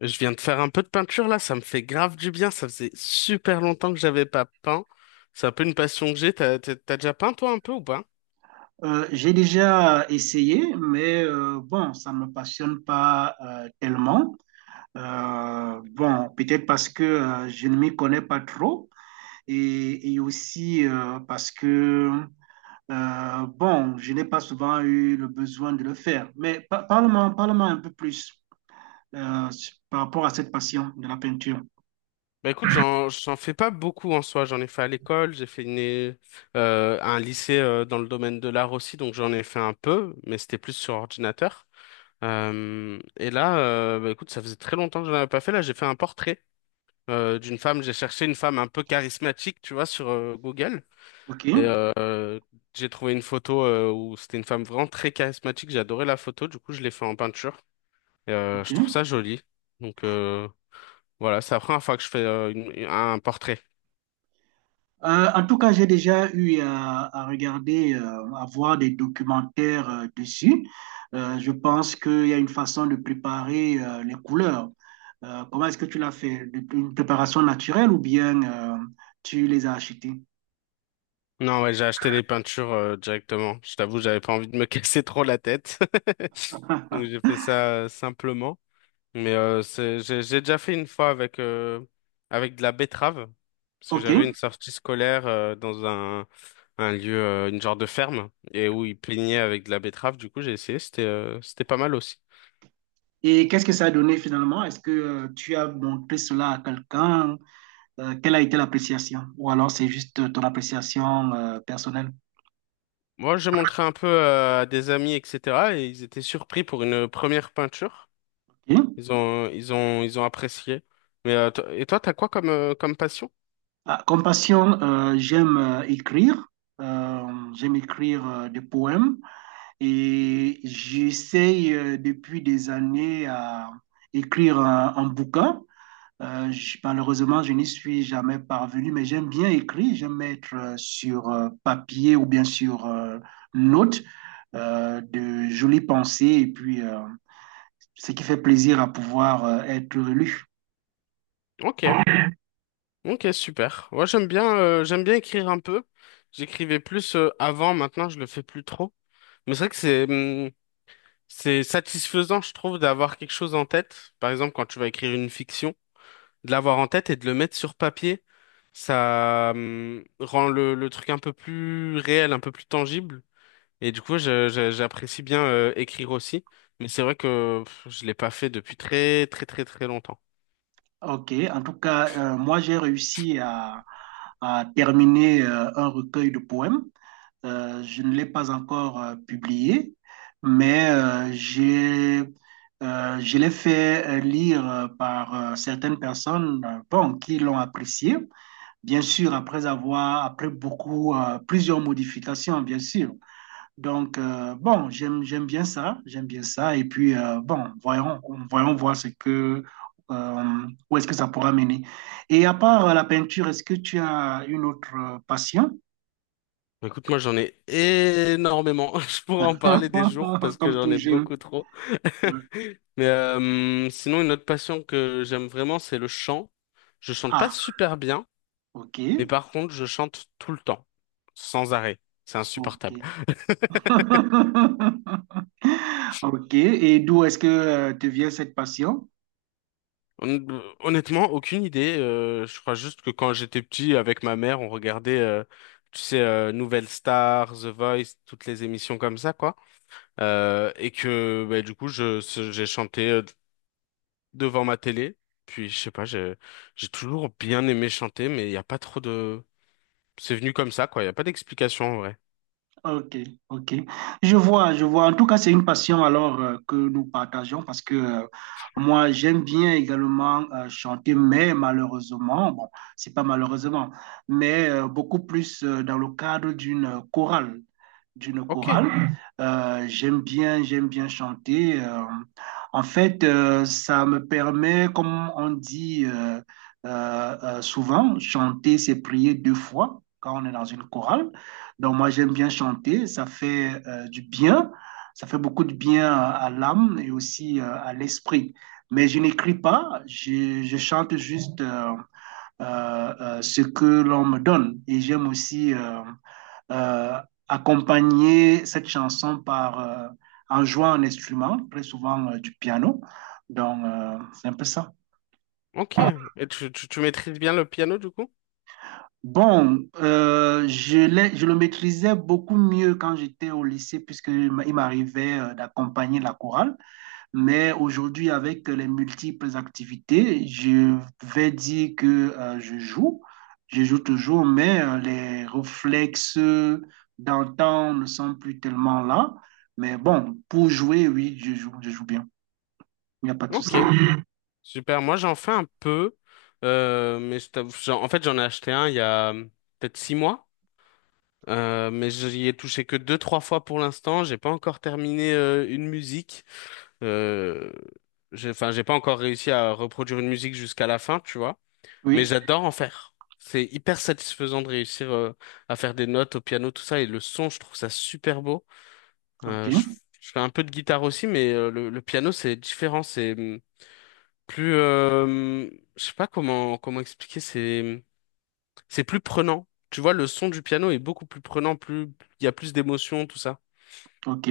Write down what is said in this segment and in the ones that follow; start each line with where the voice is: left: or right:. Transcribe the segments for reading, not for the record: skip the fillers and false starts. left: Je viens de faire un peu de peinture là, ça me fait grave du bien. Ça faisait super longtemps que j'avais pas peint. C'est un peu une passion que j'ai. T'as déjà peint toi un peu ou pas?
right: J'ai déjà essayé, mais bon, ça ne me passionne pas tellement. Bon, peut-être parce que je ne m'y connais pas trop et aussi parce que, bon, je n'ai pas souvent eu le besoin de le faire. Mais parle-moi, parle-moi un peu plus euh, par rapport à cette passion de la peinture.
left: Bah écoute, j'en fais pas beaucoup en soi. J'en ai fait à l'école, j'ai fait un lycée dans le domaine de l'art aussi, donc j'en ai fait un peu, mais c'était plus sur ordinateur. Et là, bah écoute, ça faisait très longtemps que je n'en avais pas fait. Là, j'ai fait un portrait d'une femme. J'ai cherché une femme un peu charismatique, tu vois, sur Google.
right: OK?
left: Et euh, j'ai trouvé une photo où c'était une femme vraiment très charismatique. J'ai adoré la photo. Du coup, je l'ai fait en peinture.
right: OK.
left: Je trouve ça joli. Donc euh, voilà, c'est la première fois que je fais un portrait.
right: En tout cas, j'ai déjà eu à regarder, à voir des documentaires dessus. Je pense qu'il y a une façon de préparer les couleurs. Comment est-ce que tu l'as fait? Une préparation naturelle ou bien tu les as achetées?
left: Non, ouais, j'ai acheté les peintures directement. Je t'avoue, j'avais pas envie de me casser trop la tête. Donc j'ai fait ça simplement. J'ai déjà fait une fois avec, avec de la betterave, parce que
right: OK.
left: j'avais une sortie scolaire dans un lieu, une genre de ferme, et où ils peignaient avec de la betterave. Du coup, j'ai essayé, c'était pas mal aussi.
right: Et qu'est-ce que ça a donné finalement? Est-ce que tu as montré cela à quelqu'un? Quelle a été l'appréciation? Ou alors c'est juste ton appréciation personnelle?
left: Moi, j'ai montré un peu à des amis, etc., et ils étaient surpris pour une première peinture.
right: OK.
left: Ils ont apprécié. Et toi, t'as quoi comme, comme passion?
right: Ah, comme passion, j'aime écrire. Euh, J'aime écrire des poèmes et j'essaye depuis des années à écrire un bouquin. Malheureusement, je n'y suis jamais parvenu, mais j'aime bien écrire. J'aime mettre sur papier ou bien sur note de jolies pensées et puis ce qui fait plaisir à pouvoir être lu.
left: Ok, ok, super. Moi, j'aime bien écrire un peu. J'écrivais plus avant, maintenant, je le fais plus trop. Mais c'est vrai que c'est satisfaisant, je trouve, d'avoir quelque chose en tête. Par exemple, quand tu vas écrire une fiction, de l'avoir en tête et de le mettre sur papier, ça rend le truc un peu plus réel, un peu plus tangible. Et du coup, j'apprécie bien écrire aussi. Mais c'est vrai que pff, je l'ai pas fait depuis très très très très longtemps.
right: Ok, en tout cas, moi j'ai réussi à terminer un recueil de poèmes. Je ne l'ai pas encore publié, mais je l'ai fait lire par certaines personnes bon, qui l'ont apprécié. Bien sûr, après avoir, après beaucoup, plusieurs modifications, bien sûr. Donc, bon, j'aime bien ça, j'aime bien ça. Et puis, bon, voyons voir ce que, où est-ce que ça pourra mener. Et à part la peinture, est-ce que tu as une autre passion?
left: Bah, écoute, moi j'en ai énormément. Je pourrais en parler des jours parce que
right: Comme
left: j'en
right: tout
left: ai
right: jeune.
left: beaucoup trop.
right: Ouais.
left: Sinon, une autre passion que j'aime vraiment, c'est le chant. Je chante pas
right: Ah,
left: super bien,
right: ok,
left: mais par contre, je chante tout le temps, sans arrêt. C'est
right: ok.
left: insupportable.
right: Ok, et d'où est-ce que te vient cette passion?
left: Hon- Honnêtement, aucune idée. Je crois juste que quand j'étais petit, avec ma mère, on regardait, tu sais, Nouvelle Star, The Voice, toutes les émissions comme ça, quoi. Du coup, j'ai chanté devant ma télé. Puis, je sais pas, j'ai toujours bien aimé chanter, mais il n'y a pas trop de c'est venu comme ça, quoi. Il n'y a pas d'explication en vrai.
right: Ok, ok. Je vois, je vois. En tout cas, c'est une passion alors que nous partageons parce que moi, j'aime bien également chanter, mais malheureusement, bon, c'est pas malheureusement, mais beaucoup plus dans le cadre d'une chorale, d'une
left: Ok,
right: chorale. J'aime bien, j'aime bien chanter. En fait, ça me permet, comme on dit souvent, chanter, c'est prier deux fois quand on est dans une chorale. Donc moi j'aime bien chanter, ça fait du bien, ça fait beaucoup de bien à l'âme et aussi à l'esprit. Mais je n'écris pas, je chante juste ce que l'on me donne. Et j'aime aussi euh, accompagner cette chanson par, en jouant un instrument, très souvent du piano. Donc c'est un peu ça.
left: ok. Et tu maîtrises bien le piano du coup?
right: Bon, je le maîtrisais beaucoup mieux quand j'étais au lycée, puisque il m'arrivait d'accompagner la chorale. Mais aujourd'hui, avec les multiples activités, je vais dire que je joue. Je joue toujours, mais les réflexes d'antan ne sont plus tellement là. Mais bon, pour jouer, oui, je joue bien. Il n'y a pas de souci.
left: Ok, super. Moi, j'en fais un peu. En fait, j'en ai acheté un il y a peut-être 6 mois. Mais j'y ai touché que deux, trois fois pour l'instant. J'ai pas encore terminé une musique. Euh, enfin, j'ai pas encore réussi à reproduire une musique jusqu'à la fin, tu vois. Mais
right: Oui,
left: j'adore en faire. C'est hyper satisfaisant de réussir à faire des notes au piano, tout ça. Et le son, je trouve ça super beau. Euh, je,
right: ok,
left: je fais un peu de guitare aussi, mais le piano c'est différent, plus, euh, hum, je sais pas comment comment expliquer, c'est plus prenant. Tu vois, le son du piano est beaucoup plus prenant, plus il y a plus d'émotions, tout ça.
right: ok.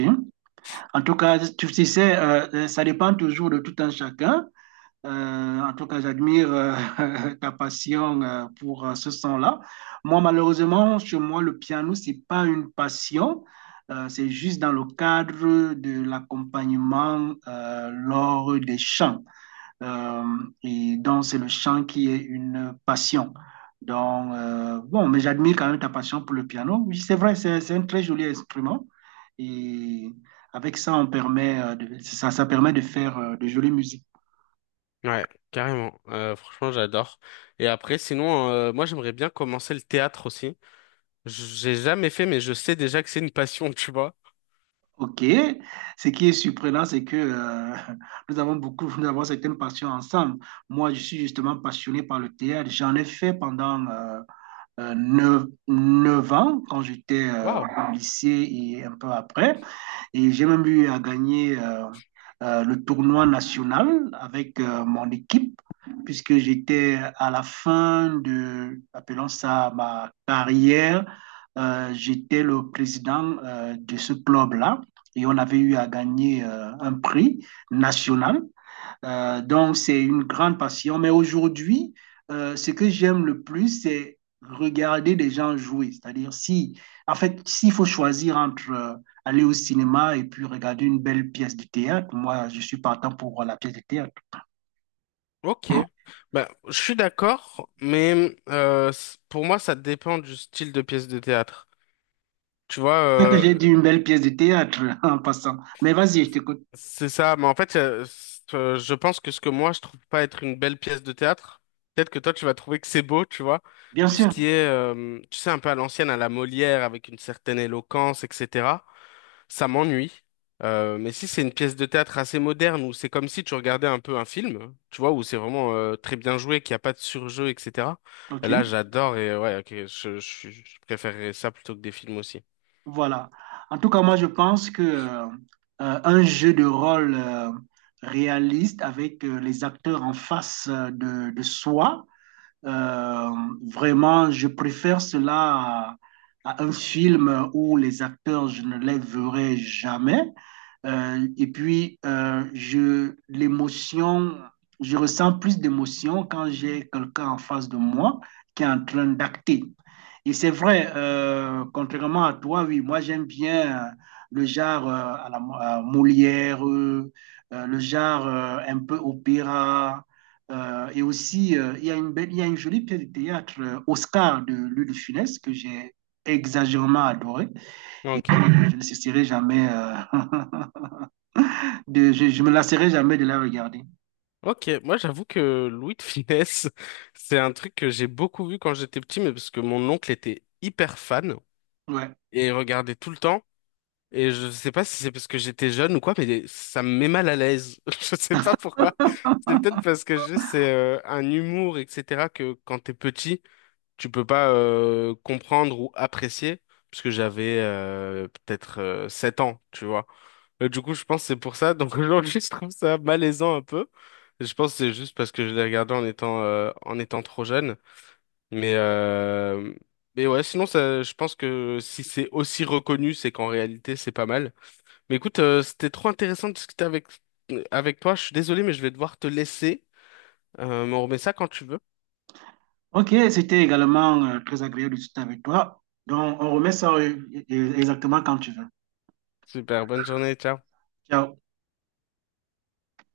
right: En tout cas, tu sais, ça dépend toujours de tout un chacun. Euh, En tout cas, j'admire ta passion pour ce son-là. Moi, malheureusement, chez moi, le piano, c'est pas une passion. C'est juste dans le cadre de l'accompagnement lors des chants. Euh, et donc, c'est le chant qui est une passion. Donc, bon, mais j'admire quand même ta passion pour le piano. Oui, c'est vrai, c'est un très joli instrument. Et avec ça, on permet, ça permet de faire de jolies musiques.
left: Ouais, carrément. Franchement, j'adore. Et après, sinon, moi j'aimerais bien commencer le théâtre aussi. J'ai jamais fait, mais je sais déjà que c'est une passion, tu vois.
right: Ok, ce qui est surprenant, c'est que nous avons beaucoup, nous avons certaines passions ensemble. Moi, je suis justement passionné par le théâtre. J'en ai fait pendant 9 9 ans quand j'étais
left: Waouh.
right: au lycée et un peu après. Et j'ai même eu à gagner le tournoi national avec mon équipe, puisque j'étais à la fin de, appelons ça ma carrière, j'étais le président de ce club-là. Et on avait eu à gagner un prix national donc, c'est une grande passion. Mais aujourd'hui, ce que j'aime le plus, c'est regarder des gens jouer. C'est-à-dire, si, en fait, s'il faut choisir entre aller au cinéma et puis regarder une belle pièce de théâtre, moi, je suis partant pour la pièce de théâtre.
left: Ok. Bah, je suis d'accord, mais pour moi, ça dépend du style de pièce de théâtre. Tu vois,
right: C'est ça que j'ai dit une belle pièce de théâtre en passant. Mais vas-y, je t'écoute.
left: c'est ça. Je pense que ce que moi, je trouve pas être une belle pièce de théâtre, peut-être que toi, tu vas trouver que c'est beau, tu vois.
right: Bien
left: Tout ce
right: sûr.
left: qui est, tu sais, un peu à l'ancienne, à la Molière, avec une certaine éloquence, etc., ça m'ennuie. Mais si c'est une pièce de théâtre assez moderne, où c'est comme si tu regardais un peu un film, tu vois, où c'est vraiment très bien joué, qu'il n'y a pas de surjeu, etc.,
right: OK.
left: là, j'adore et ouais, ok, je préférerais ça plutôt que des films aussi.
right: Voilà. En tout cas, moi, je pense que un jeu de rôle réaliste avec les acteurs en face de soi, Euh, vraiment, je préfère cela à un film où les acteurs, je ne les verrai jamais. L'émotion, je ressens plus d'émotion quand j'ai quelqu'un en face de moi qui est en train d'acter. Et c'est vrai, contrairement à toi, oui, moi j'aime bien le genre à Molière, le genre un peu opéra. Et aussi, il y a une belle, il y a une jolie pièce de théâtre, Oscar de Louis de Funès, que j'ai exagérément adorée. Et
left: Ok.
right: puis, je ne cesserai jamais, je me lasserai jamais de la regarder.
left: Ok, moi j'avoue que Louis de Funès, c'est un truc que j'ai beaucoup vu quand j'étais petit, mais parce que mon oncle était hyper fan
right: Ouais.
left: et regardait tout le temps. Et je sais pas si c'est parce que j'étais jeune ou quoi, mais ça me met mal à l'aise. Je sais pas pourquoi. C'est peut-être parce que je- C'est un humour, etc., que quand t'es petit, tu peux pas comprendre ou apprécier, parce que j'avais peut-être 7 ans, tu vois. Du coup, je pense que c'est pour ça. Donc aujourd'hui, je trouve ça malaisant un peu. Je pense que c'est juste parce que je l'ai regardé en étant trop jeune. Mais, euh, mais ouais, sinon, ça, je pense que si c'est aussi reconnu, c'est qu'en réalité, c'est pas mal. Mais écoute, c'était trop intéressant de discuter avec, avec toi. Je suis désolé, mais je vais devoir te laisser. Mais on remet ça quand tu veux.
right: Ok, c'était également très agréable de discuter avec toi. Donc, on remet ça exactement quand tu veux.
left: Super, bonne journée, ciao.
right: Ciao.